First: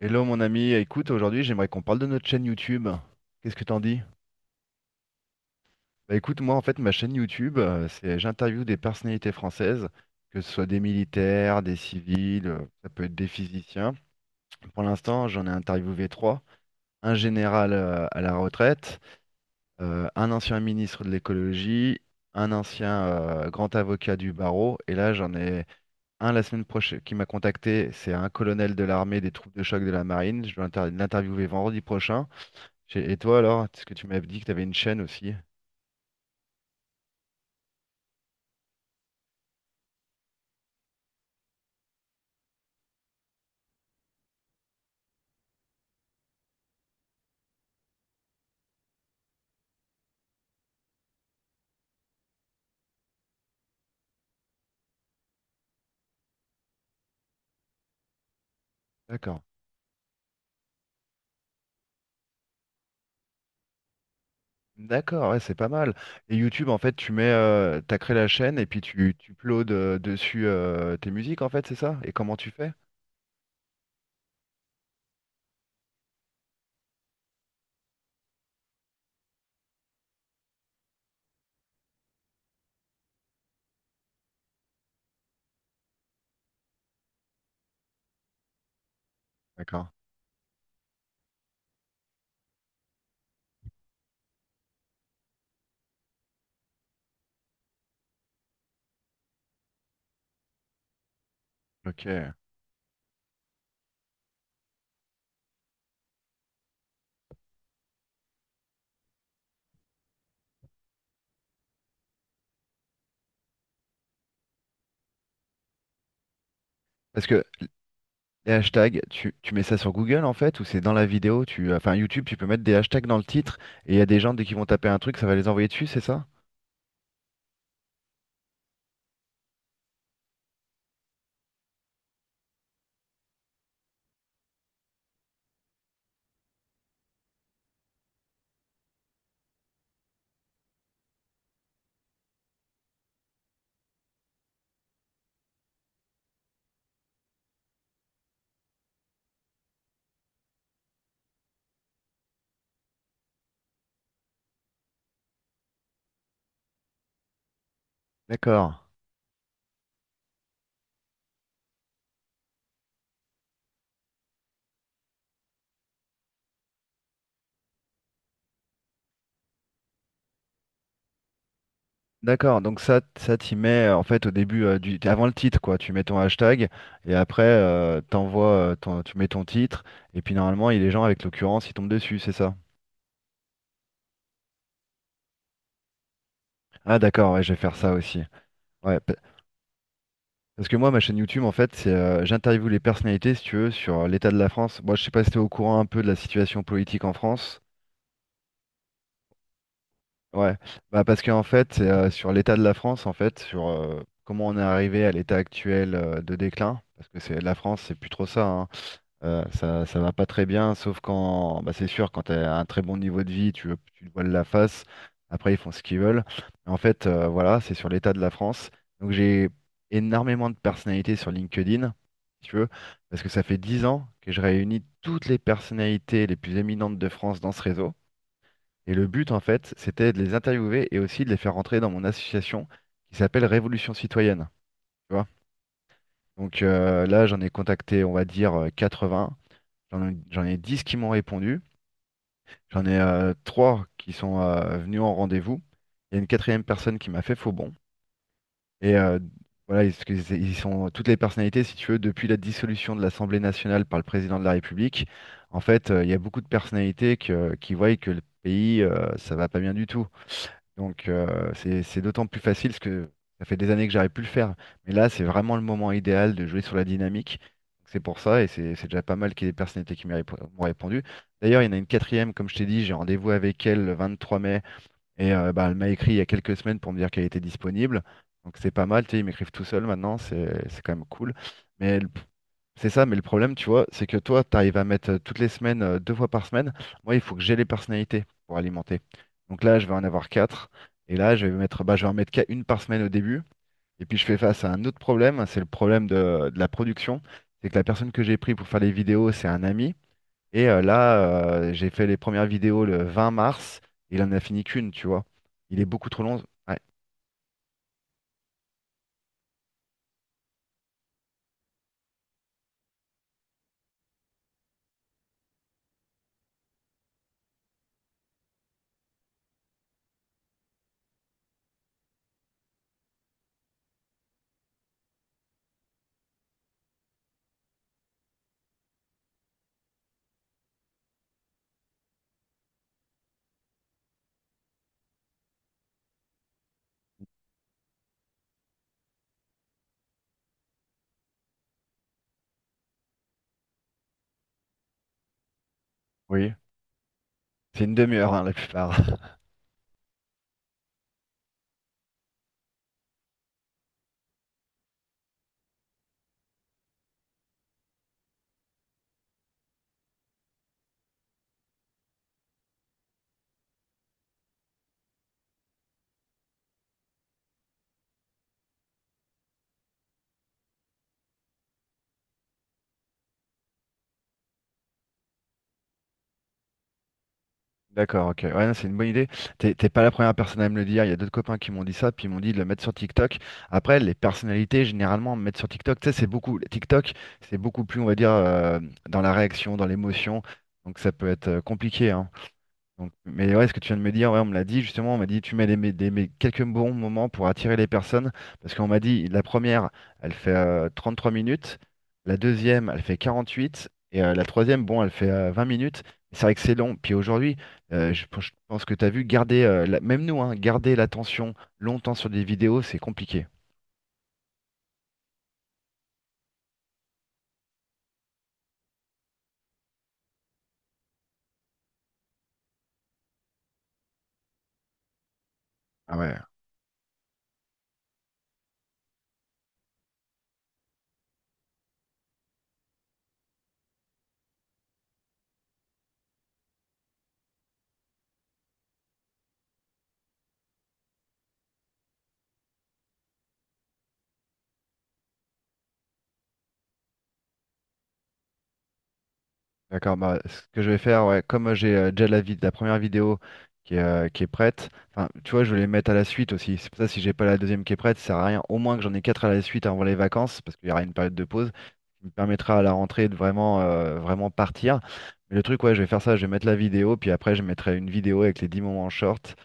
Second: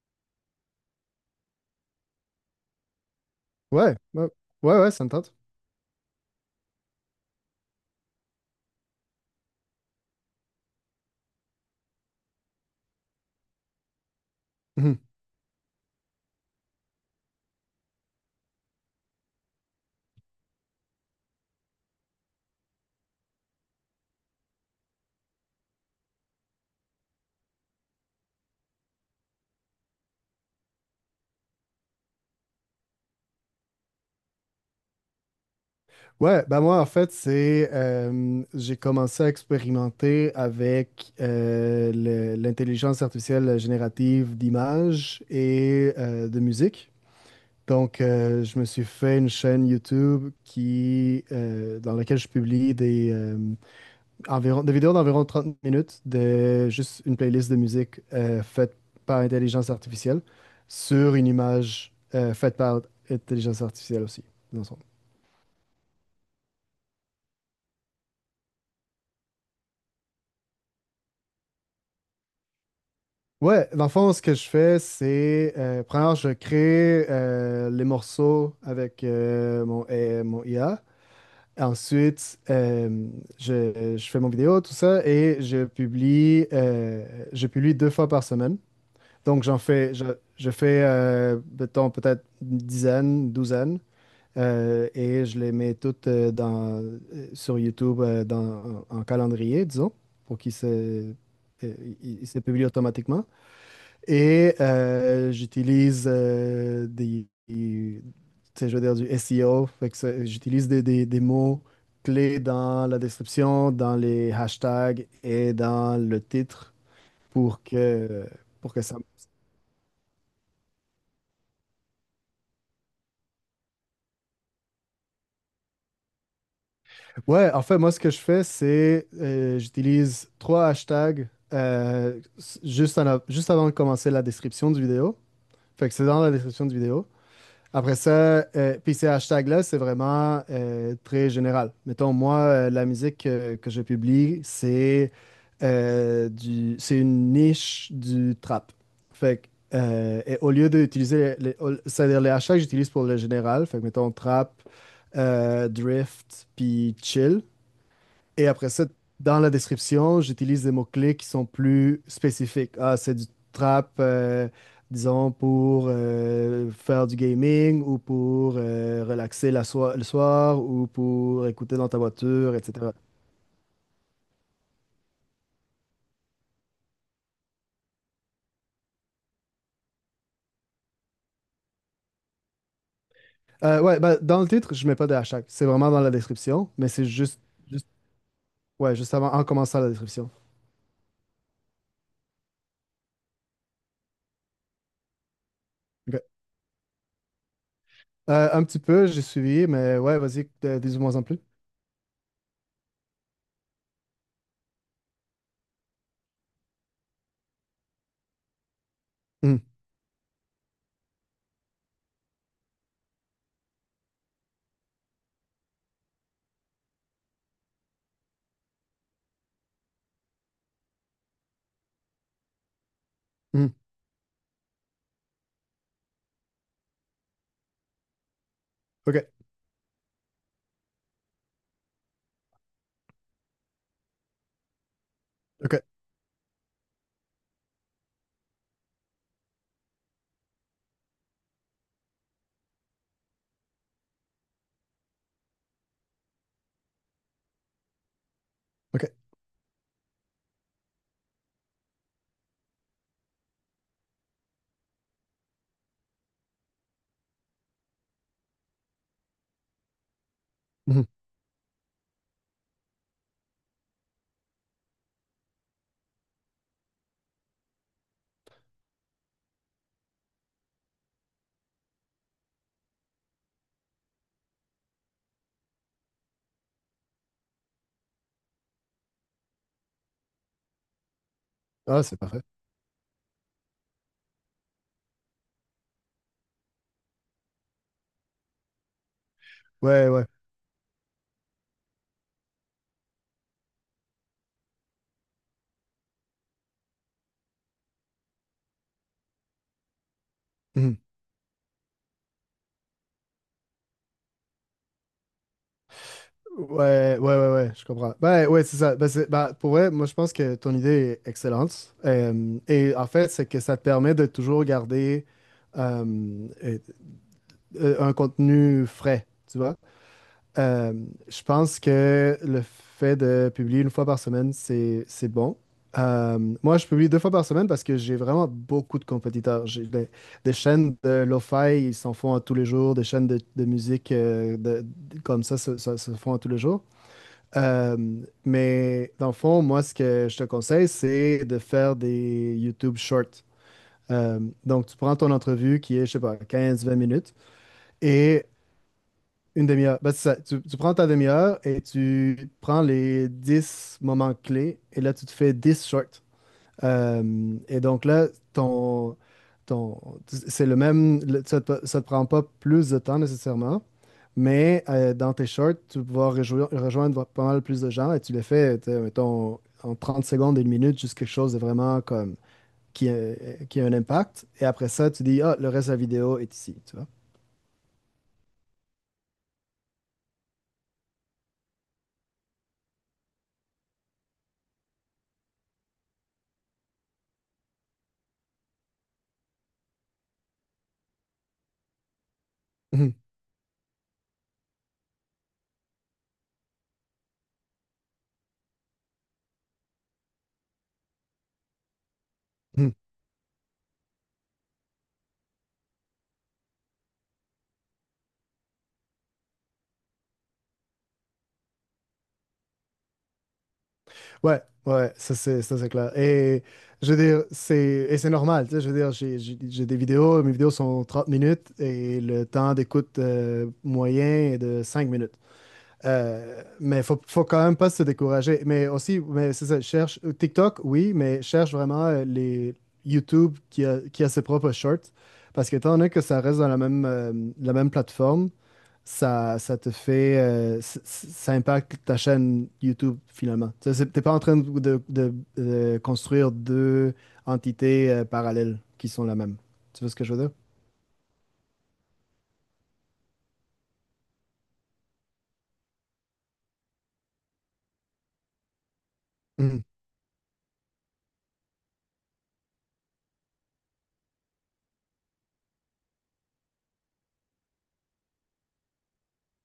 Hello mon ami, écoute, aujourd'hui j'aimerais qu'on parle de notre chaîne YouTube. Qu'est-ce que t'en Ouais, dis? ouais, ouais, ouais, ça me tente. Bah écoute, moi en fait ma chaîne YouTube, c'est j'interviewe des personnalités françaises, que ce soit des militaires, des civils, ça peut être des physiciens. Pour Mhm. l'instant j'en ai interviewé trois, un général à la retraite, un ancien ministre de l'écologie, un ancien grand avocat du barreau, et là j'en ai un la semaine prochaine qui m'a contacté, c'est un colonel de l'armée des troupes de choc de la marine, je dois l'interviewer vendredi prochain. Et toi alors, est-ce que tu m'as dit que tu avais une chaîne aussi? Ouais, bah moi, en fait, c'est. J'ai commencé à expérimenter avec l'intelligence artificielle générative d'images et de musique. Donc, je me suis fait une chaîne YouTube dans laquelle je publie environ, des vidéos d'environ 30 minutes de juste une playlist de musique faite par D'accord. intelligence artificielle sur une image faite par intelligence artificielle aussi, dans le fond. D'accord, ouais, c'est pas mal. Et YouTube, en fait, tu mets, t'as créé la chaîne et puis tu uploades dessus tes musiques, en fait, c'est ça? Et comment tu fais? Ouais, dans le fond, ce que je fais, c'est, premièrement, je crée les morceaux avec mon IA. Ensuite, je fais mon vidéo, tout ça, et je publie deux fois par semaine. Donc, D'accord. Je fais, mettons, peut-être une dizaine, douzaine, et je les mets toutes sur YouTube en calendrier, disons, pour qu'ils se, euh, ils- ils Ok. se publient automatiquement. Et j'utilise tu sais, je veux dire, du SEO, fait que j'utilise des mots clés dans la description, dans les hashtags et dans le titre Parce que pour que, les pour que ça. hashtags, tu mets ça sur Google, en fait, ou c'est dans la vidéo, tu, enfin, YouTube, tu peux mettre des hashtags dans le titre et il y a des gens, dès qu'ils vont taper un truc, ça va les envoyer dessus, c'est ça? Ouais, en fait, moi, ce que je fais, c'est j'utilise trois hashtags juste, juste avant de commencer la description du vidéo. Fait que c'est dans la description du vidéo. Après ça, puis ces hashtags-là, c'est vraiment très général. Mettons, moi, la musique que je publie, c'est c'est une niche du trap. Fait que, et au lieu d'utiliser, c'est-à-dire les hashtags, que j'utilise pour le général. Fait que, mettons, trap, drift, puis chill. Et après D'accord. ça, dans la description, j'utilise des mots-clés qui sont plus spécifiques. Ah, c'est du trap, disons, pour faire du gaming ou pour relaxer le soir ou pour écouter dans ta voiture, D'accord, donc etc. ça t'y mets en fait au début, du, avant le titre, quoi. Tu mets ton hashtag et après t'envoies, tu mets ton titre et puis normalement les gens avec l'occurrence ils tombent dessus, c'est ça? Ouais, bah, dans le titre, je mets pas de hashtag. C'est vraiment dans la description, mais Ah c'est d'accord, juste, ouais, je vais faire juste, ça aussi. ouais, Ouais, juste avant, en commençant la description. parce que moi ma chaîne YouTube en fait c'est j'interviewe les personnalités si tu veux sur l'état de la France. Moi je sais pas si t'es au courant un peu de la Ok. situation politique en France. Un petit peu, j'ai suivi, mais ouais, vas-y, Ouais, bah dis-moi parce en plus. qu'en fait c'est sur l'état de la France en fait sur comment on est arrivé à l'état actuel de déclin parce que c'est la France c'est plus trop ça, hein. Mhm, Ça, ça va pas très bien, sauf quand, bah, c'est sûr, quand tu as un très bon niveau de vie, tu te voiles la face. Après, ils font ce qu'ils veulent. En fait, voilà, c'est sur l'état de la France. Donc, j'ai énormément de personnalités sur LinkedIn, si tu veux, parce que ça fait mhm. 10 ans que je réunis toutes les personnalités les plus éminentes de France dans ce réseau. Et le OK, but, en fait, c'était de les interviewer et aussi de les faire rentrer dans mon association qui s'appelle Révolution Citoyenne, tu vois. OK, Donc là, j'en ai contacté, on va dire, 80. J'en ai 10 qui m'ont répondu. J'en ai trois qui sont venus en rendez-vous. Il y a une quatrième personne qui m'a fait faux bon. Et OK. Voilà, ils, parce que ils sont toutes les personnalités, si tu veux, depuis la dissolution de l'Assemblée nationale par le président de la République. En fait, il y a beaucoup de personnalités qui voient que le pays, ça va pas bien du tout. Mhm. Donc c'est d'autant plus facile parce que ça fait des années que j'arrive plus le faire. Mais là, c'est vraiment le moment idéal de jouer sur la dynamique. Donc, c'est pour ça et c'est déjà pas mal qu'il y ait des personnalités qui m'ont répondu. D'ailleurs, il y en a une quatrième, comme je t'ai dit, j'ai rendez-vous avec elle le 23 mai et bah, elle m'a écrit il y a quelques semaines pour me dire qu'elle était disponible. Donc c'est pas mal, tu sais, ils m'écrivent tout seul maintenant, c'est quand même cool. Mais Ah, c'est parfait. c'est ça, mais le problème, tu vois, c'est que toi, tu arrives à mettre toutes les semaines, deux fois par semaine. Moi, il faut que j'ai les personnalités pour alimenter. Donc là, je vais en Ouais, ouais. avoir quatre. Et là, je vais mettre, bah, je vais en mettre qu'à une par semaine au début. Et puis, je fais face à un autre problème, c'est le problème de la production. C'est que la personne que j'ai pris pour faire les vidéos, c'est un ami. Et Mhm. là, j'ai fait les premières vidéos le 20 mars. Il en a fini qu'une, tu vois. Il est beaucoup trop long. Ouais, Ouais, ouais, ouais, ouais, je comprends. Ben, ouais, c'est ça. Ben, ben, pour vrai, moi, je pense que ton idée est excellente. Et en fait, c'est que ça te permet de toujours garder euh, euh, un contenu frais, tu vois. Euh, je pense que le fait de publier une fois par semaine, c'est bon. Moi, je publie deux fois par semaine parce que j'ai vraiment beaucoup de compétiteurs. J'ai des chaînes de lo-fi, ils s'en font à tous les jours. Des chaînes de musique comme ça se font à tous les jours. Euh, mais dans le fond, moi, ce que je te conseille, c'est de faire des YouTube Shorts. Euh, donc, tu prends ton entrevue qui est, je sais pas, oui. 15-20 minutes C'est une demi-heure, hein, et la plupart. une demi-heure. Ben, c'est ça. Tu prends ta demi-heure et tu prends les 10 moments clés et là, tu te fais 10 shorts. Et donc là, ton, c'est le même, ça te prend pas plus de temps nécessairement, mais dans tes shorts, tu vas pouvoir rejoindre pas mal plus de gens et tu les fais, tu sais, mettons, en 30 secondes, une minute, juste quelque chose de vraiment comme qui a, qui a un impact. Et après ça, tu dis, ah, le reste de la vidéo est ici, tu vois. D'accord, ok. Ouais, non, c'est une bonne idée. T'es pas la première personne à me le dire. Il y a d'autres copains qui m'ont dit ça, puis ils m'ont dit de le mettre sur TikTok. Après, les personnalités, généralement, me mettre sur TikTok, tu sais, c'est beaucoup. TikTok, c'est beaucoup plus, on va dire, dans la réaction, dans l'émotion. Donc ça peut être compliqué, hein. Donc, mais ouais, ce que tu viens de me dire, ouais, on me l'a dit justement, on m'a dit tu mets les, quelques bons moments pour attirer les personnes, parce qu'on m'a dit la première, elle fait 3 minutes, la deuxième, elle fait 48 et la troisième, bon, elle fait 20 minutes. C'est vrai que c'est long. Puis aujourd'hui, je pense que tu as vu, garder, même nous, hein, garder l'attention longtemps sur des vidéos, c'est compliqué. Ouais, ouais, ça c'est clair. Et je veux dire, c'est et c'est normal, tu sais, je veux dire, j'ai des vidéos, mes vidéos sont 30 minutes et le temps d'écoute moyen est de 5 minutes. Ah ouais. Mais faut quand même pas se décourager. Mais aussi, mais c'est ça, cherche TikTok, oui, mais cherche vraiment les YouTube qui a ses propres shorts parce que étant donné que ça reste dans la même plateforme, ça te fait, c- c- ça impacte ta chaîne YouTube finalement. Tu sais, t'es pas en train de construire deux entités parallèles qui sont la même. Tu vois ce D'accord, que je bah, veux dire? ce que je vais faire, ouais, comme j'ai déjà la, la première vidéo qui est prête, enfin, tu vois, je vais les mettre à la suite aussi. C'est pour ça, si j'ai pas la deuxième qui est prête, ça sert à rien. Au moins que j'en ai quatre à la Mhm, suite avant les vacances, parce qu'il y aura une période de pause, qui me permettra à la rentrée de vraiment, vraiment partir. Mais le truc, ouais, je vais faire ça, je vais mettre la vidéo, puis après, je mettrai une vidéo avec les 10 moments short,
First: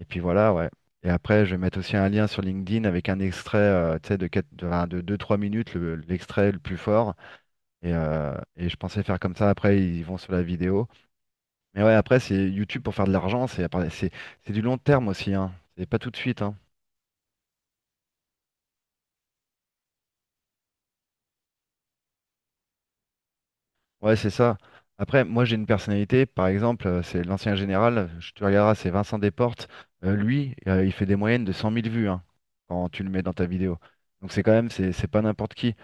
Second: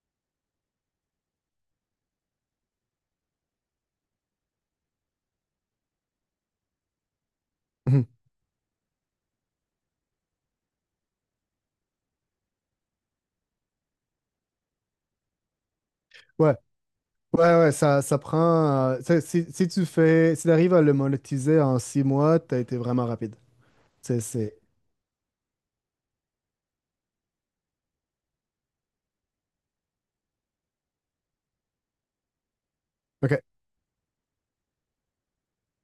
et puis voilà, ouais. Et après, je vais mettre aussi un lien sur LinkedIn avec un extrait, tu sais, de quatre, de enfin, de deux, trois minutes, l'extrait le plus fort. Mhm. Et je pensais faire comme ça, après ils vont sur la vidéo. Mais ouais, après c'est YouTube pour faire de l'argent, c'est du long terme aussi, hein. C'est pas tout de suite, Ouais, hein. ouais, ouais, ça prend. Tu sais, si tu arrives à le monétiser en 6 mois, t'as été vraiment rapide. Ouais, C'est, c'est c'est. ça. Après, moi j'ai une personnalité, par exemple, c'est l'ancien général, je te regarderas, c'est Vincent Desportes. Lui, il fait des moyennes de 100 000 vues, hein, quand tu le mets dans OK. ta vidéo. Donc c'est quand même, c'est pas n'importe qui.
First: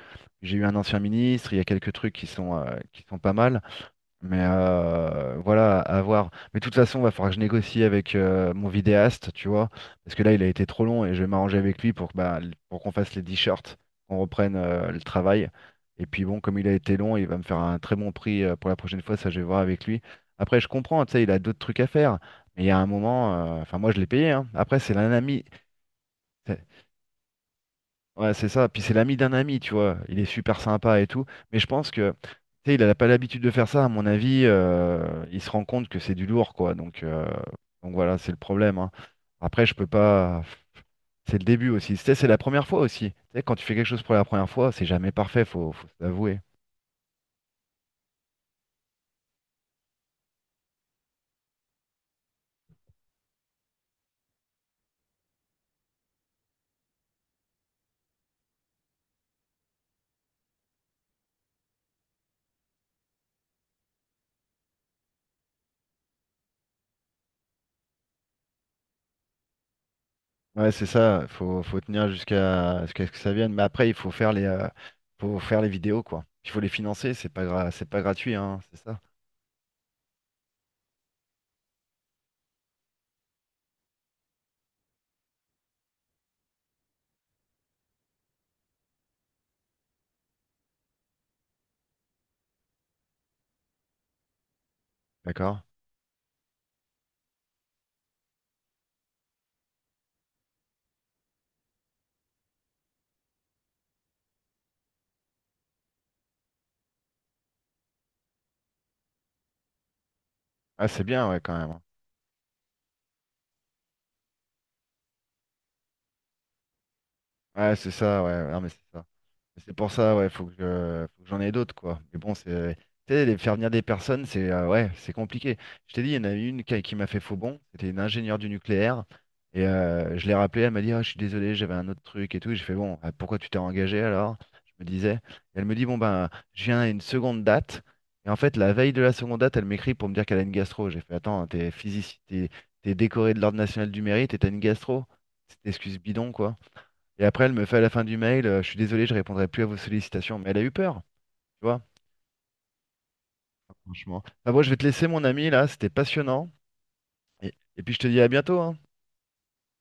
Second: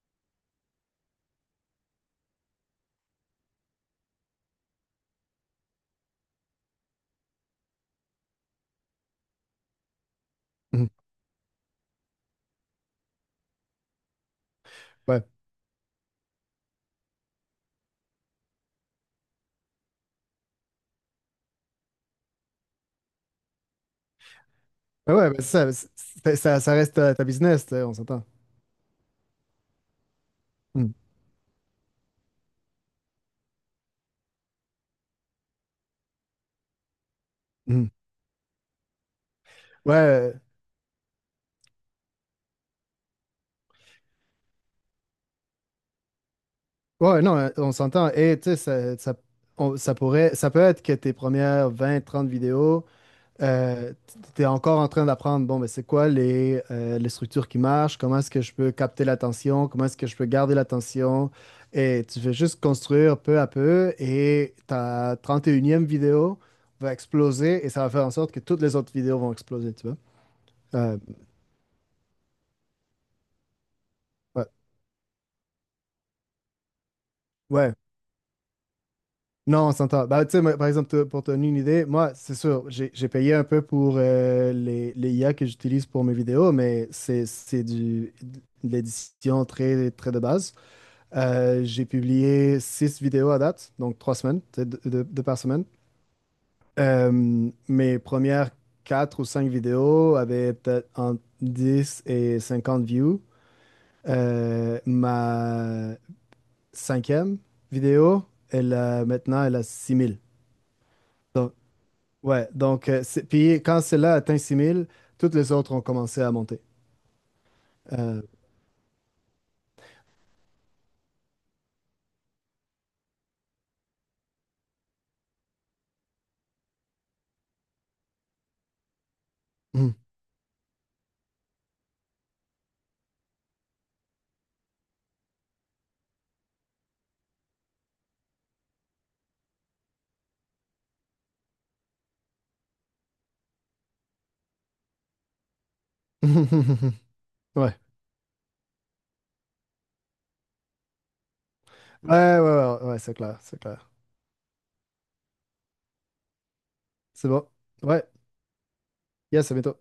J'ai eu un ancien ministre, il y a quelques trucs qui sont pas mal. Mais voilà, à voir. Mais de toute façon, va falloir que je négocie avec mon vidéaste, tu vois, parce que là, il a été trop Mhm. long et je vais m'arranger avec lui pour que, bah, pour qu'on fasse les t-shirts, qu'on reprenne le Ouais. travail. Et puis bon, comme il a été long, il va me faire un très bon prix pour la prochaine fois, ça je vais voir avec lui. Après, je comprends, tu sais, il a d'autres trucs à faire, mais il y a un moment, enfin moi je l'ai payé, hein. Après, c'est un Ouais, ouais, mais ami, ça, ça reste ta business, tu sais, on s'entend. Ouais, c'est ça. Puis c'est l'ami d'un ami, tu vois. Il est super Mhm, sympa et tout. Mais je pense que, tu sais, il n'a pas l'habitude de faire ça. À mon avis, il se rend compte que c'est du lourd, quoi. Mhm. Donc voilà, c'est le problème, hein. Après, je peux Ouais, pas. C'est le début aussi. Tu sais, c'est la première fois aussi. Tu sais, quand tu fais quelque chose pour la première fois, c'est jamais parfait, faut se l'avouer. ouais, non, on s'entend. Et tu sais, ça, ça peut être que tes premières 20 30 vidéos, euh, tu es encore en train d'apprendre, bon, mais c'est quoi les structures qui marchent, comment est-ce que je peux capter l'attention, comment est-ce que je peux garder l'attention. Et tu fais juste construire peu à peu et ta 31e vidéo va exploser et ça va faire en sorte que toutes les autres vidéos vont exploser, tu vois. Ouais, c'est Euh, ça. Faut tenir jusqu'à ce que ça vienne. Mais après, il ouais. Faut faire les vidéos, quoi. Il faut les financer. C'est pas gra- Ouais. c'est pas gratuit, hein. C'est ça. Non, on s'entend. Bah, tu sais, moi, par exemple, pour te donner une idée, moi, c'est sûr, j'ai payé un peu pour les IA que j'utilise pour mes vidéos, mais c'est de l'édition très, très de base. J'ai publié six vidéos à date, donc 3 semaines, tu sais, deux par D'accord? semaine. Mes premières quatre ou cinq vidéos avaient peut-être entre 10 et 50 views. Ma cinquième vidéo, maintenant, elle a 6 000. Ah, c'est bien, ouais, quand même. Ouais, donc, puis quand celle-là a atteint 6 000, toutes les autres ont commencé à monter. Ouais, c'est ça, Euh, ouais, ouais, non, mais c'est ça. Mais c'est pour ça, ouais, faut que j'en ai d'autres, quoi. Mais bon, c'est, tu sais, les faire venir des personnes, c'est, ouais, c'est compliqué. Je t'ai dit, il y en a eu une qui m'a fait faux bond. C'était une ingénieure du nucléaire. Et hmm. Je l'ai rappelée, elle m'a dit, ah, je suis désolé, j'avais un autre truc et tout. Et j'ai fait, bon, ah, pourquoi tu t'es engagé alors? Je me disais. Et elle me dit, bon, ben, je viens à une seconde date. Et en fait, la veille de la seconde date, elle m'écrit pour me dire qu'elle a une gastro. J'ai fait, attends, t'es physicien, t'es décoré de l'Ordre national du mérite et t'as une gastro. C'est une excuse bidon, quoi. Et après, elle me fait Ouais. à la fin du mail, je suis désolé, je répondrai plus à vos sollicitations. Mais elle a eu peur, tu vois, Ouais, ouais, ouais, ouais, c'est clair, c'est clair. franchement. Enfin bon, je vais te laisser, mon ami, là, c'était passionnant. C'est bon. Et puis je Ouais, te dis à bientôt, hein. yes, à bientôt.